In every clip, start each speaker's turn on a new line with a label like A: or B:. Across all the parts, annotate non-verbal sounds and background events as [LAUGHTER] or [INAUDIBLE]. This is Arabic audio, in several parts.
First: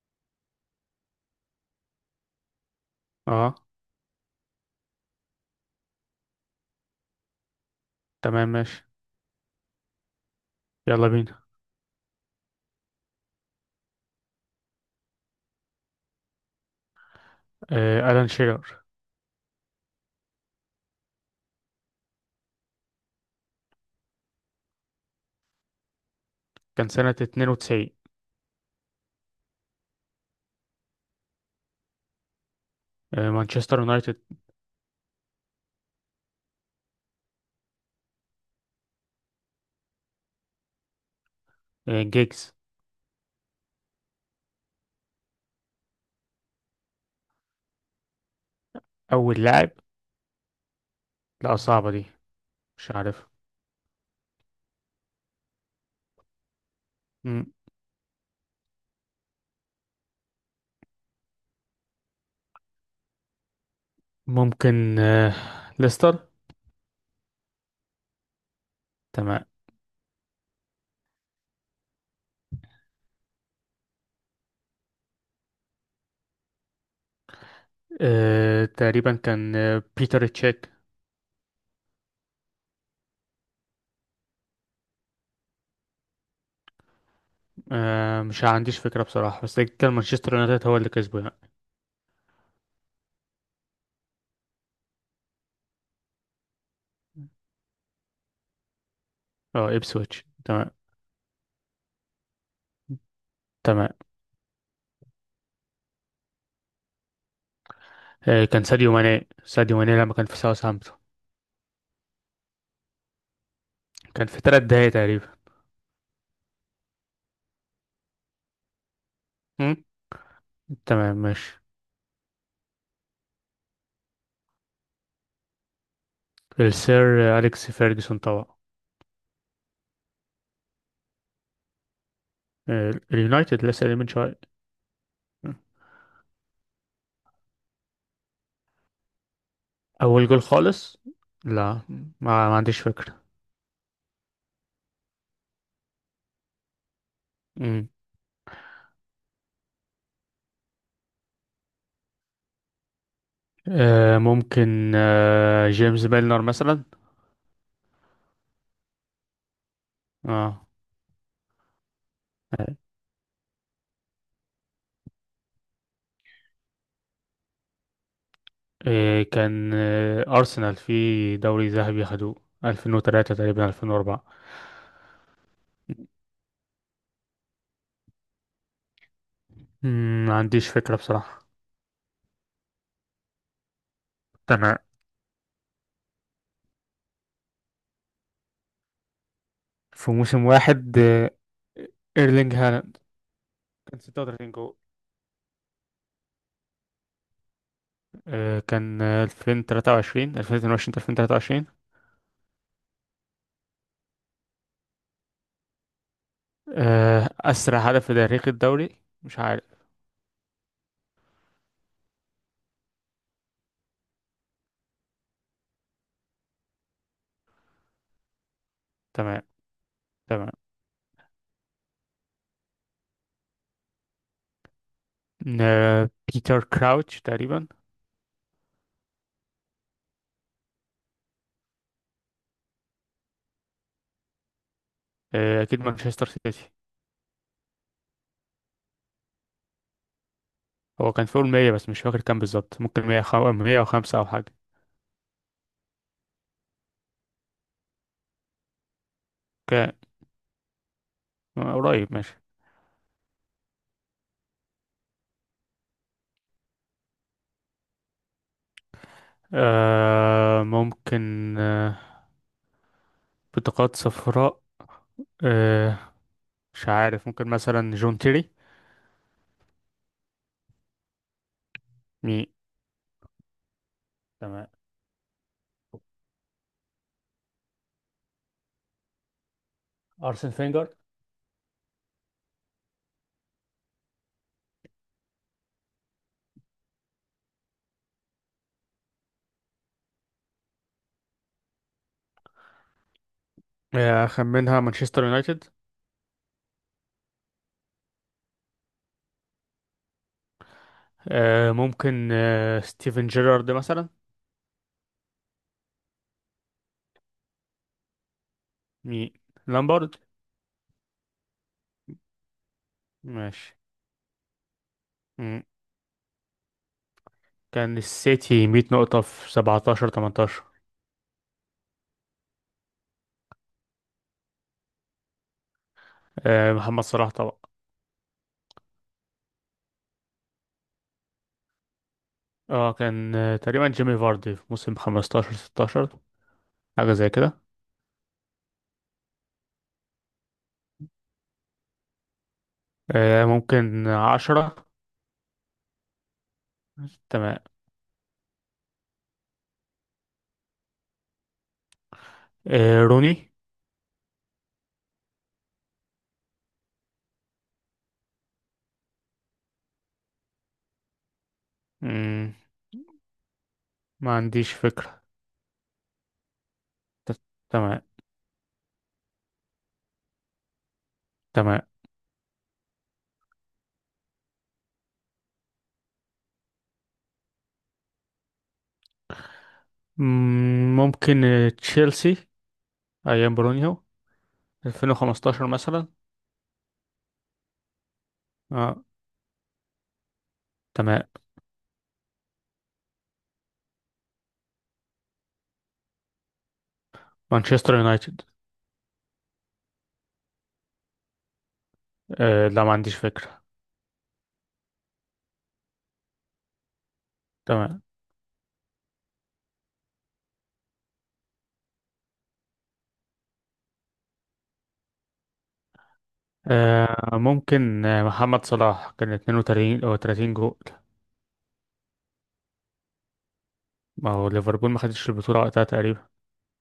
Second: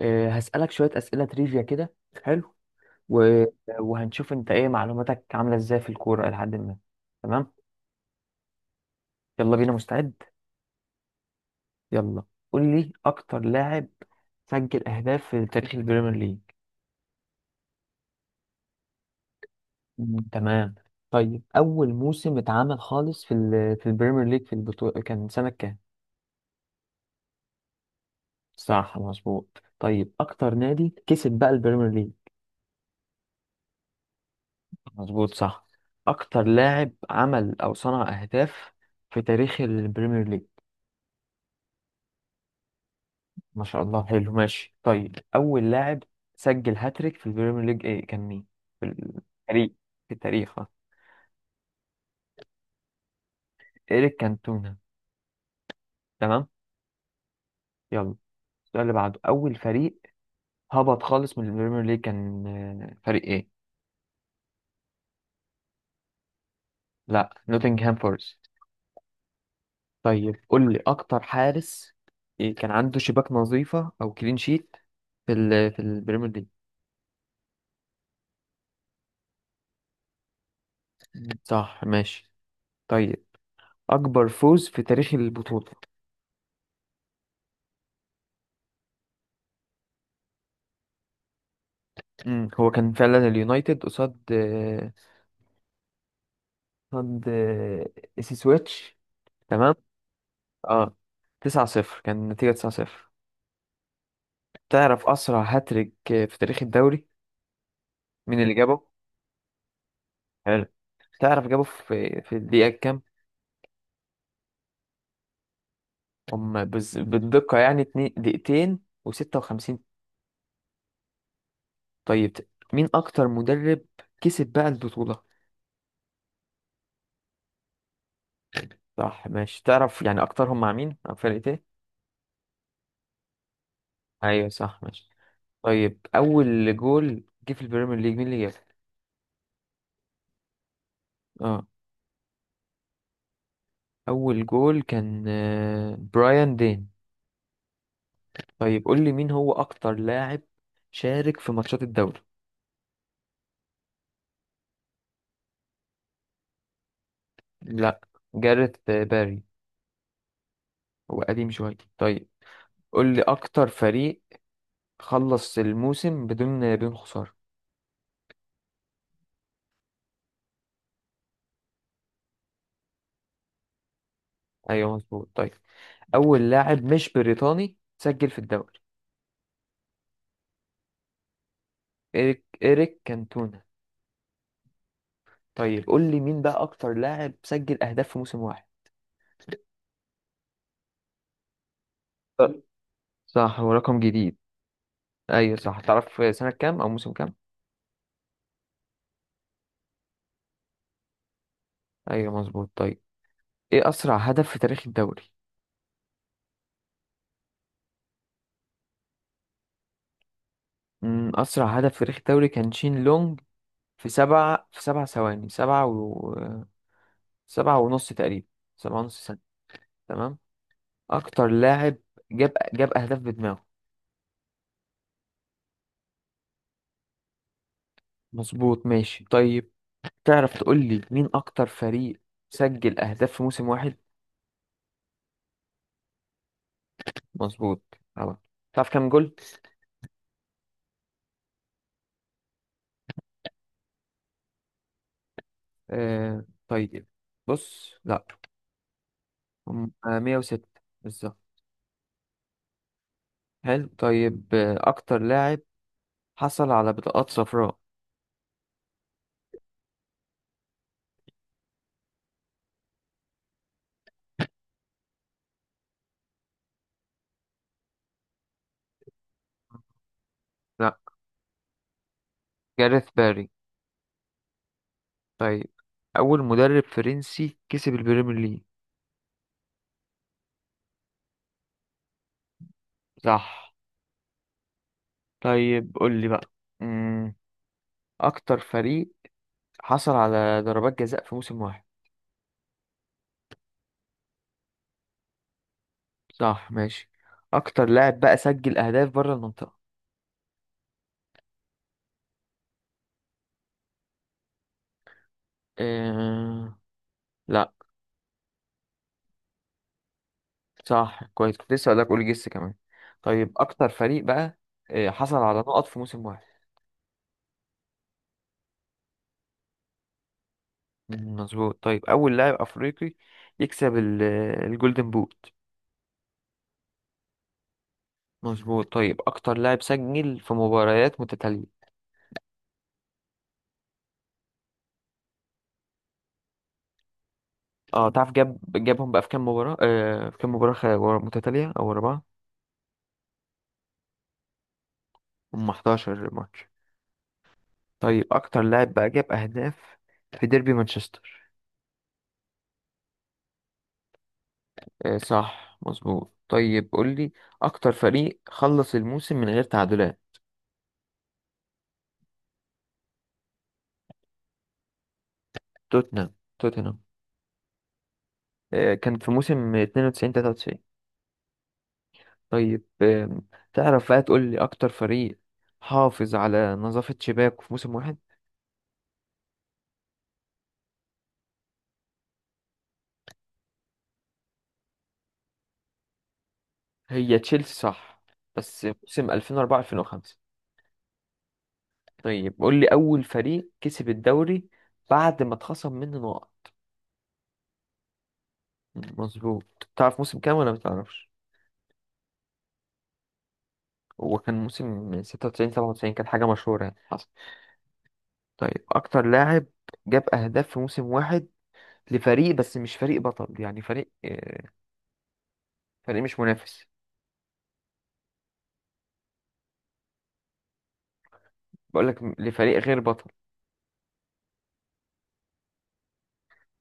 A: هسألك شوية أسئلة تريفيا كده. حلو. و...
B: اه،
A: وهنشوف أنت إيه معلوماتك عاملة إزاي في الكورة إلى حد ما. تمام.
B: تمام ماشي.
A: يلا بينا، مستعد؟
B: يلا بينا.
A: يلا. قول لي أكتر لاعب سجل أهداف في تاريخ البريمير ليج.
B: ألان شيرر.
A: مم. تمام. طيب أول موسم اتعمل خالص في البريمير ليج في البطولة كان سنة كام؟
B: كان سنة 92.
A: صح، مظبوط. طيب أكتر نادي كسب بقى البريمير ليج.
B: مانشستر يونايتد.
A: مظبوط، صح. أكتر لاعب عمل أو صنع أهداف في تاريخ البريمير ليج.
B: جيجز.
A: ما شاء الله، حلو، ماشي. طيب أول لاعب سجل هاتريك في البريمير ليج إيه، كان مين؟ في
B: أول
A: التاريخ.
B: لاعب؟
A: في التاريخ،
B: لا، صعبة دي، مش عارف.
A: إيريك كانتونا. تمام.
B: مم،
A: يلا، السؤال اللي بعده: أول فريق هبط خالص من البريمير ليج كان فريق إيه؟
B: ممكن ليستر.
A: لا، نوتنغهام فورست.
B: تمام.
A: طيب قول لي أكتر حارس إيه كان عنده شباك نظيفة أو كلين شيت في البريمير ليج.
B: تقريبا كان بيتر تشيك.
A: صح، ماشي. طيب أكبر فوز في تاريخ البطولة.
B: مش عنديش فكرة بصراحة، بس كان مانشستر يونايتد هو اللي كسبه يعني.
A: هو كان فعلا اليونايتد قصاد ضد سي سويتش. تمام.
B: اه، إبسويتش، تمام.
A: اه، 9 0 كان النتيجة، 9 0.
B: تمام.
A: تعرف أسرع هاتريك في تاريخ الدوري مين اللي
B: كان
A: جابه؟
B: ساديو ماني، ساديو ماني لما كان في
A: حلو.
B: ساوثهامبتون.
A: تعرف جابه في الدقيقة كام؟
B: كان في ثلاث دقايق تقريبا.
A: هم، بالدقة يعني اتنين دقيقتين و56.
B: مم، تمام ماشي.
A: طيب مين أكتر مدرب كسب بقى البطولة؟
B: السير أليكس فيرجسون طبعا.
A: صح، ماشي. تعرف يعني أكترهم مع مين؟ مع فرقة إيه؟
B: اليونايتد، لسه قايل من شوية.
A: أيوه، صح، ماشي. طيب أول جول جه في البريمير ليج مين اللي جابه؟
B: أول جول خالص؟
A: اه،
B: لا، ما عنديش فكرة.
A: أول جول كان برايان دين.
B: مم.
A: طيب قول لي مين هو أكتر لاعب شارك في ماتشات الدوري؟
B: ممكن جيمس ميلنر مثلا.
A: لا، جاريث باري.
B: اه.
A: هو قديم شوية. طيب قول لي أكتر فريق خلص الموسم بدون خسارة.
B: كان أرسنال في دوري ذهبي خدوه، 2003 تقريبا، 2004.
A: أيوه، مظبوط. طيب أول لاعب مش بريطاني سجل في الدوري.
B: مم، ما عنديش فكرة بصراحة.
A: إيريك كانتونا.
B: تمام.
A: طيب قول لي مين بقى أكتر لاعب سجل أهداف في موسم واحد؟
B: في موسم واحد، ايرلينج
A: أه.
B: هالاند.
A: صح، هو رقم
B: كان
A: جديد.
B: 36 جول.
A: أيوه، صح. تعرف سنة كام أو موسم كام؟
B: كان 2023، 2022 2023.
A: أيوه، مظبوط. طيب إيه أسرع هدف في تاريخ الدوري؟
B: أسرع هدف في تاريخ الدوري، مش عارف.
A: مم، أسرع هدف في تاريخ الدوري كان شين لونج، في سبعة، في سبع ثواني، سبعة و سبعة ونص تقريبا، سبعة ونص ثانية.
B: تمام.
A: تمام.
B: تمام.
A: أكتر لاعب جاب أهداف بدماغه.
B: بيتر كراوتش تقريبا.
A: مظبوط، ماشي. طيب تعرف تقول لي مين أكتر فريق سجل أهداف في موسم واحد.
B: اكيد مانشستر سيتي.
A: مظبوط، طبعا. تعرف كام جول؟
B: هو كان فوق ال 100، بس مش فاكر كام بالظبط. ممكن 100 105 او حاجه.
A: آه طيب، بص لأ، هم
B: كان
A: 106 بالظبط.
B: قريب. ماشي.
A: حلو. طيب أكتر لاعب حصل على بطاقات صفراء.
B: ممكن بطاقات صفراء. آه مش عارف، ممكن مثلا جون تيري.
A: لأ،
B: مي.
A: جاريث باري.
B: تمام.
A: طيب أول مدرب فرنسي كسب البريمير ليج.
B: ارسن فينجر.
A: صح. طيب قول لي بقى، مم. أكتر فريق حصل على ضربات جزاء في موسم واحد.
B: خمنها مانشستر يونايتد.
A: صح، ماشي. أكتر لاعب بقى سجل أهداف بره المنطقة.
B: ممكن ستيفن جيرارد مثلا.
A: إيه... لا.
B: مي، لامبارد.
A: صح، كويس، كنت لسه هقولك قول جس كمان. طيب
B: ماشي.
A: أكتر فريق بقى حصل على نقط في موسم واحد.
B: كان السيتي 100 نقطة في 17 18.
A: مم، مظبوط. طيب أول لاعب أفريقي يكسب الجولدن بوت.
B: محمد صلاح طبعا.
A: مظبوط. طيب أكتر لاعب سجل في مباريات متتالية.
B: اه، كان تقريبا جيمي فاردي في موسم 15 16، حاجة زي كده.
A: اه، تعرف جابهم بقى في كام مباراة، في كام مباراة ورا متتالية او ورا بعض.
B: ممكن 10.
A: هم 11 ماتش.
B: تمام.
A: طيب اكتر لاعب بقى جاب اهداف في ديربي مانشستر.
B: روني.
A: آه، صح، مظبوط. طيب قول لي اكتر فريق خلص الموسم من غير تعادلات.
B: مم، ما عنديش فكرة.
A: توتنهام، توتنهام.
B: ت- تمام.
A: آه، كان في موسم 92 93.
B: تمام.
A: طيب آه، تعرف بقى تقول لي اكتر فريق حافظ على نظافة شباكه في موسم واحد.
B: مم، ممكن تشيلسي أيام برونيو 2015 مثلا.
A: هي تشيلسي، صح، بس
B: اه،
A: موسم 2004 2005.
B: تمام.
A: طيب قول لي أول فريق كسب الدوري بعد ما اتخصم منه نقط.
B: مانشستر يونايتد.
A: مظبوط. تعرف موسم كام ولا متعرفش؟
B: لا، ما عنديش فكرة.
A: هو كان موسم 96 97، كانت حاجة مشهورة يعني حصل.
B: تمام.
A: طيب أكتر لاعب جاب أهداف في موسم واحد لفريق بس مش فريق بطل، يعني فريق فريق مش منافس.
B: ممكن محمد صلاح كان 32 او 30 جول.
A: بقول لك لفريق غير بطل.
B: ما هو ليفربول ما خدش البطولة وقتها تقريبا.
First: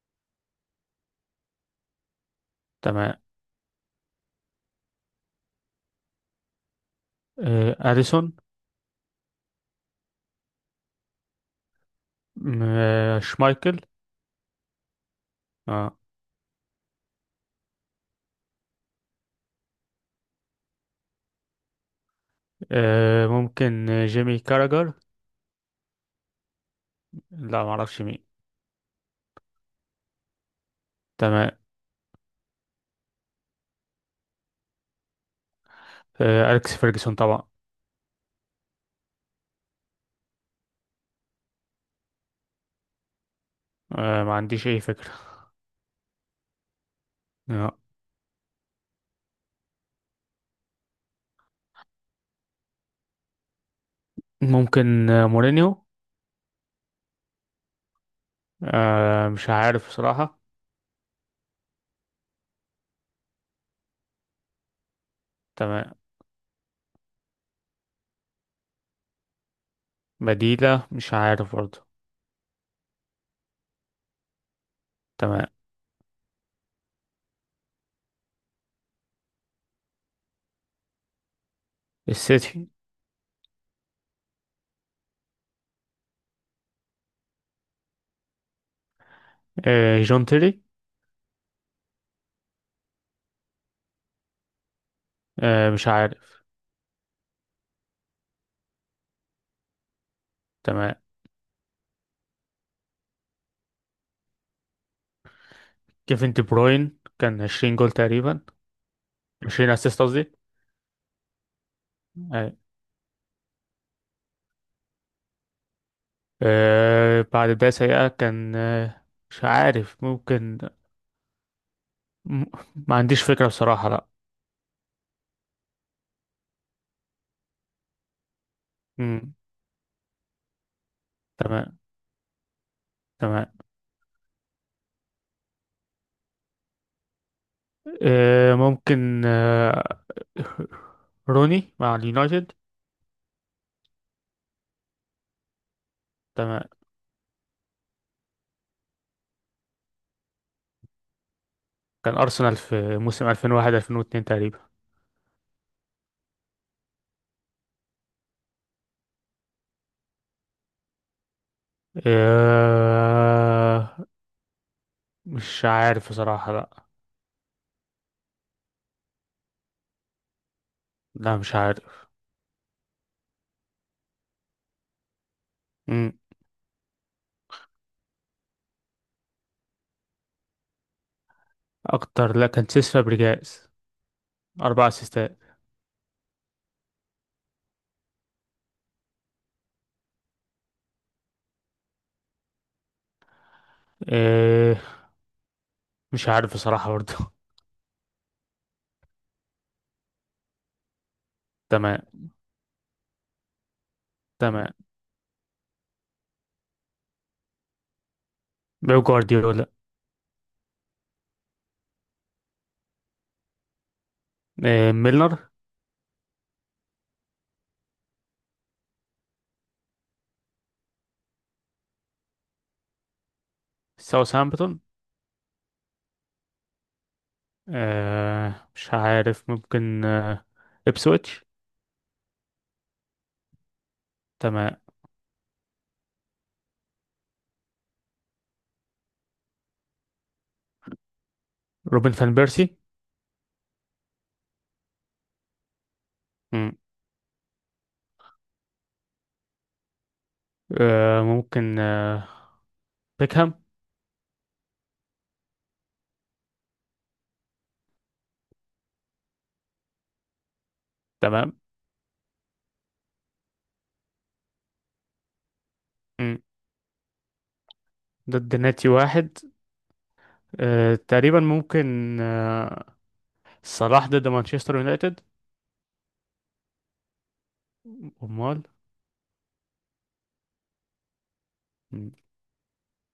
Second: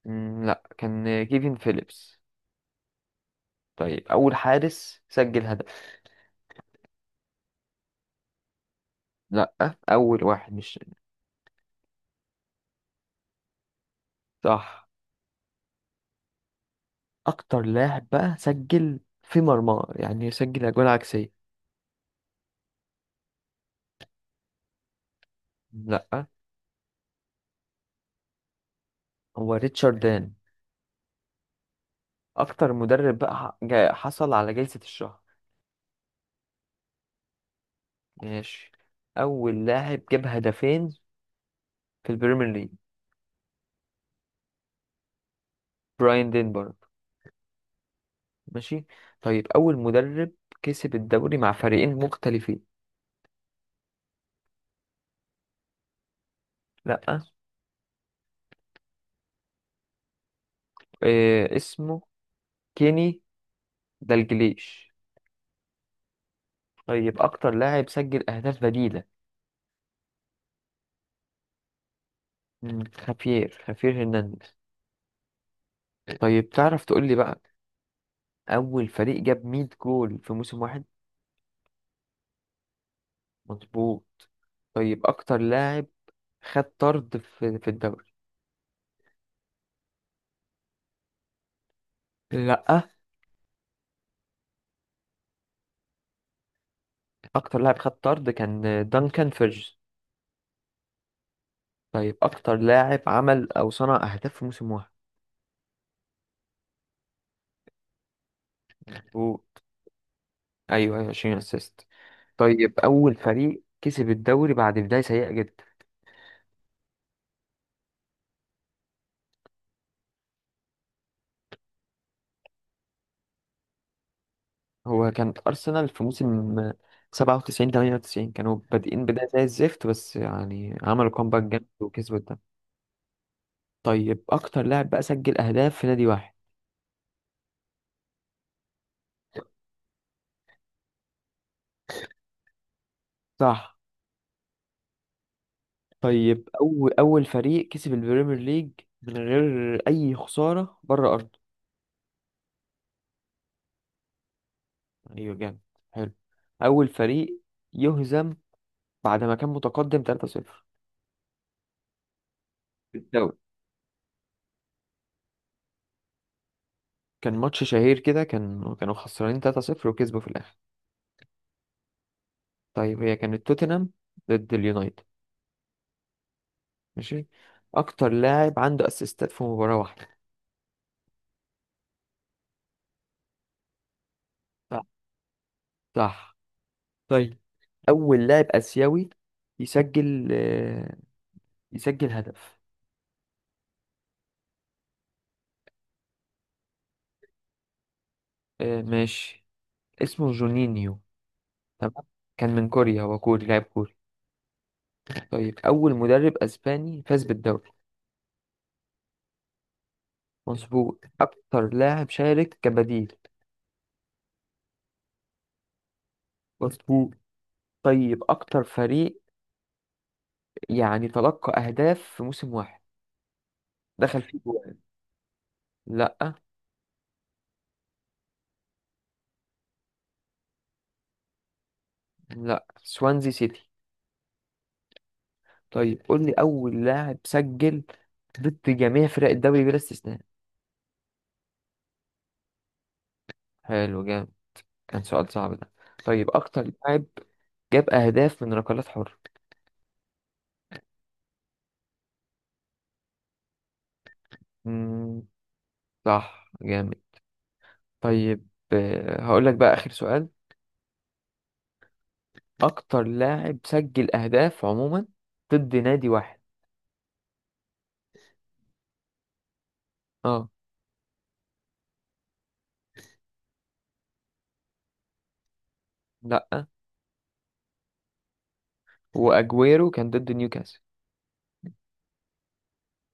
A: مم، لا، كان كيفن فيليبس.
B: تمام.
A: طيب أول حارس سجل هدف.
B: اديسون.
A: لا، أول واحد مش.
B: شمايكل.
A: صح.
B: آه.
A: اكتر لاعب بقى سجل في مرمى، يعني سجل اجوان عكسيه.
B: ممكن جيمي كاراجر.
A: لا،
B: لا، ما اعرفش مين.
A: هو ريتشارد دان.
B: تمام.
A: اكتر مدرب بقى حصل على جائزه الشهر.
B: اليكس فيرجسون طبعا.
A: ماشي. اول لاعب جاب هدفين في البريمير ليج.
B: ما عنديش اي فكرة.
A: براين دينبرج.
B: آه.
A: ماشي. طيب اول مدرب كسب الدوري مع فريقين مختلفين.
B: ممكن مورينيو.
A: لا.
B: مش عارف بصراحة.
A: إيه اسمه؟ كيني دالجليش.
B: تمام.
A: طيب اكتر لاعب سجل اهداف بديله.
B: بديلة، مش عارف برضه.
A: مم، خافير هرنانديز.
B: تمام.
A: طيب تعرف تقول لي بقى اول فريق جاب 100 جول في موسم واحد.
B: السيتي.
A: مظبوط. طيب اكتر لاعب خد طرد في الدوري.
B: جون تيري.
A: لا،
B: مش عارف.
A: اكتر لاعب خد طرد كان دانكان فيرجز.
B: تمام.
A: طيب اكتر لاعب عمل او صنع اهداف في موسم واحد.
B: كيفن دي بروين كان 20 جول تقريبا.
A: مظبوط.
B: 20 اسيست قصدي.
A: ايوه، ايوه، 20 اسيست.
B: أي.
A: طيب اول فريق كسب الدوري بعد بداية سيئة جدا.
B: بعد ده سيئة، كان مش عارف، ممكن م- ما عنديش فكرة بصراحة، لا.
A: هو كانت ارسنال في موسم 97 98، كانوا بادئين بداية
B: مم.
A: زي الزفت، بس يعني عملوا كومباك جامد
B: تمام.
A: وكسبوا الدوري.
B: تمام.
A: طيب اكتر لاعب بقى سجل اهداف في نادي واحد.
B: ممكن روني مع اليونايتد.
A: صح. طيب
B: تمام.
A: أول فريق كسب البريمير ليج من غير أي خسارة بره أرضه.
B: كان أرسنال في موسم 2001 2002 تقريبا.
A: أيوة، جامد، حلو. أول فريق يهزم بعد ما كان متقدم 3-0 في الدوري.
B: آه مش عارف بصراحة، لا.
A: كان ماتش شهير كده، كان كانوا خسرانين 3-0 وكسبوا في الآخر.
B: لا، مش عارف.
A: طيب هي كانت توتنهام ضد اليونايتد.
B: مم.
A: ماشي. أكتر لاعب عنده أسيستات في مباراة واحدة.
B: أكتر، لا، كان سيس فابريجاس،
A: صح،
B: أربع أسيستات.
A: صح. طيب أول لاعب آسيوي يسجل يسجل هدف.
B: مش عارف بصراحة برضه. [LAUGHS]
A: ماشي. اسمه جونينيو.
B: تمام.
A: تمام. كان من كوريا، هو كوري، لاعب كوري.
B: تمام.
A: طيب أول مدرب أسباني فاز بالدوري.
B: بيب جوارديولا.
A: مظبوط. أكتر لاعب شارك كبديل.
B: ميلنر.
A: مظبوط. طيب أكتر فريق يعني تلقى أهداف في موسم واحد، دخل فيه جوان.
B: ساوثهامبتون.
A: لأ.
B: مش عارف، ممكن إبسويتش.
A: لأ، سوانزي سيتي.
B: تمام.
A: طيب قول لي أول لاعب سجل ضد جميع فرق الدوري بلا استثناء.
B: روبن فان بيرسي.
A: حلو، جامد، كان سؤال صعب ده. طيب أكتر
B: مم.
A: لاعب جاب أهداف من ركلات حرة.
B: ممكن بيكهام.
A: مم، صح، جامد. طيب هقول لك بقى آخر سؤال.
B: تمام.
A: اكتر لاعب سجل اهداف عموما ضد نادي واحد.
B: مم. ضد ناتي واحد.
A: اه.
B: تقريبا ممكن صلاح ضد مانشستر يونايتد.
A: لا.
B: أمال؟
A: واجويرو كان ضد نيوكاسل.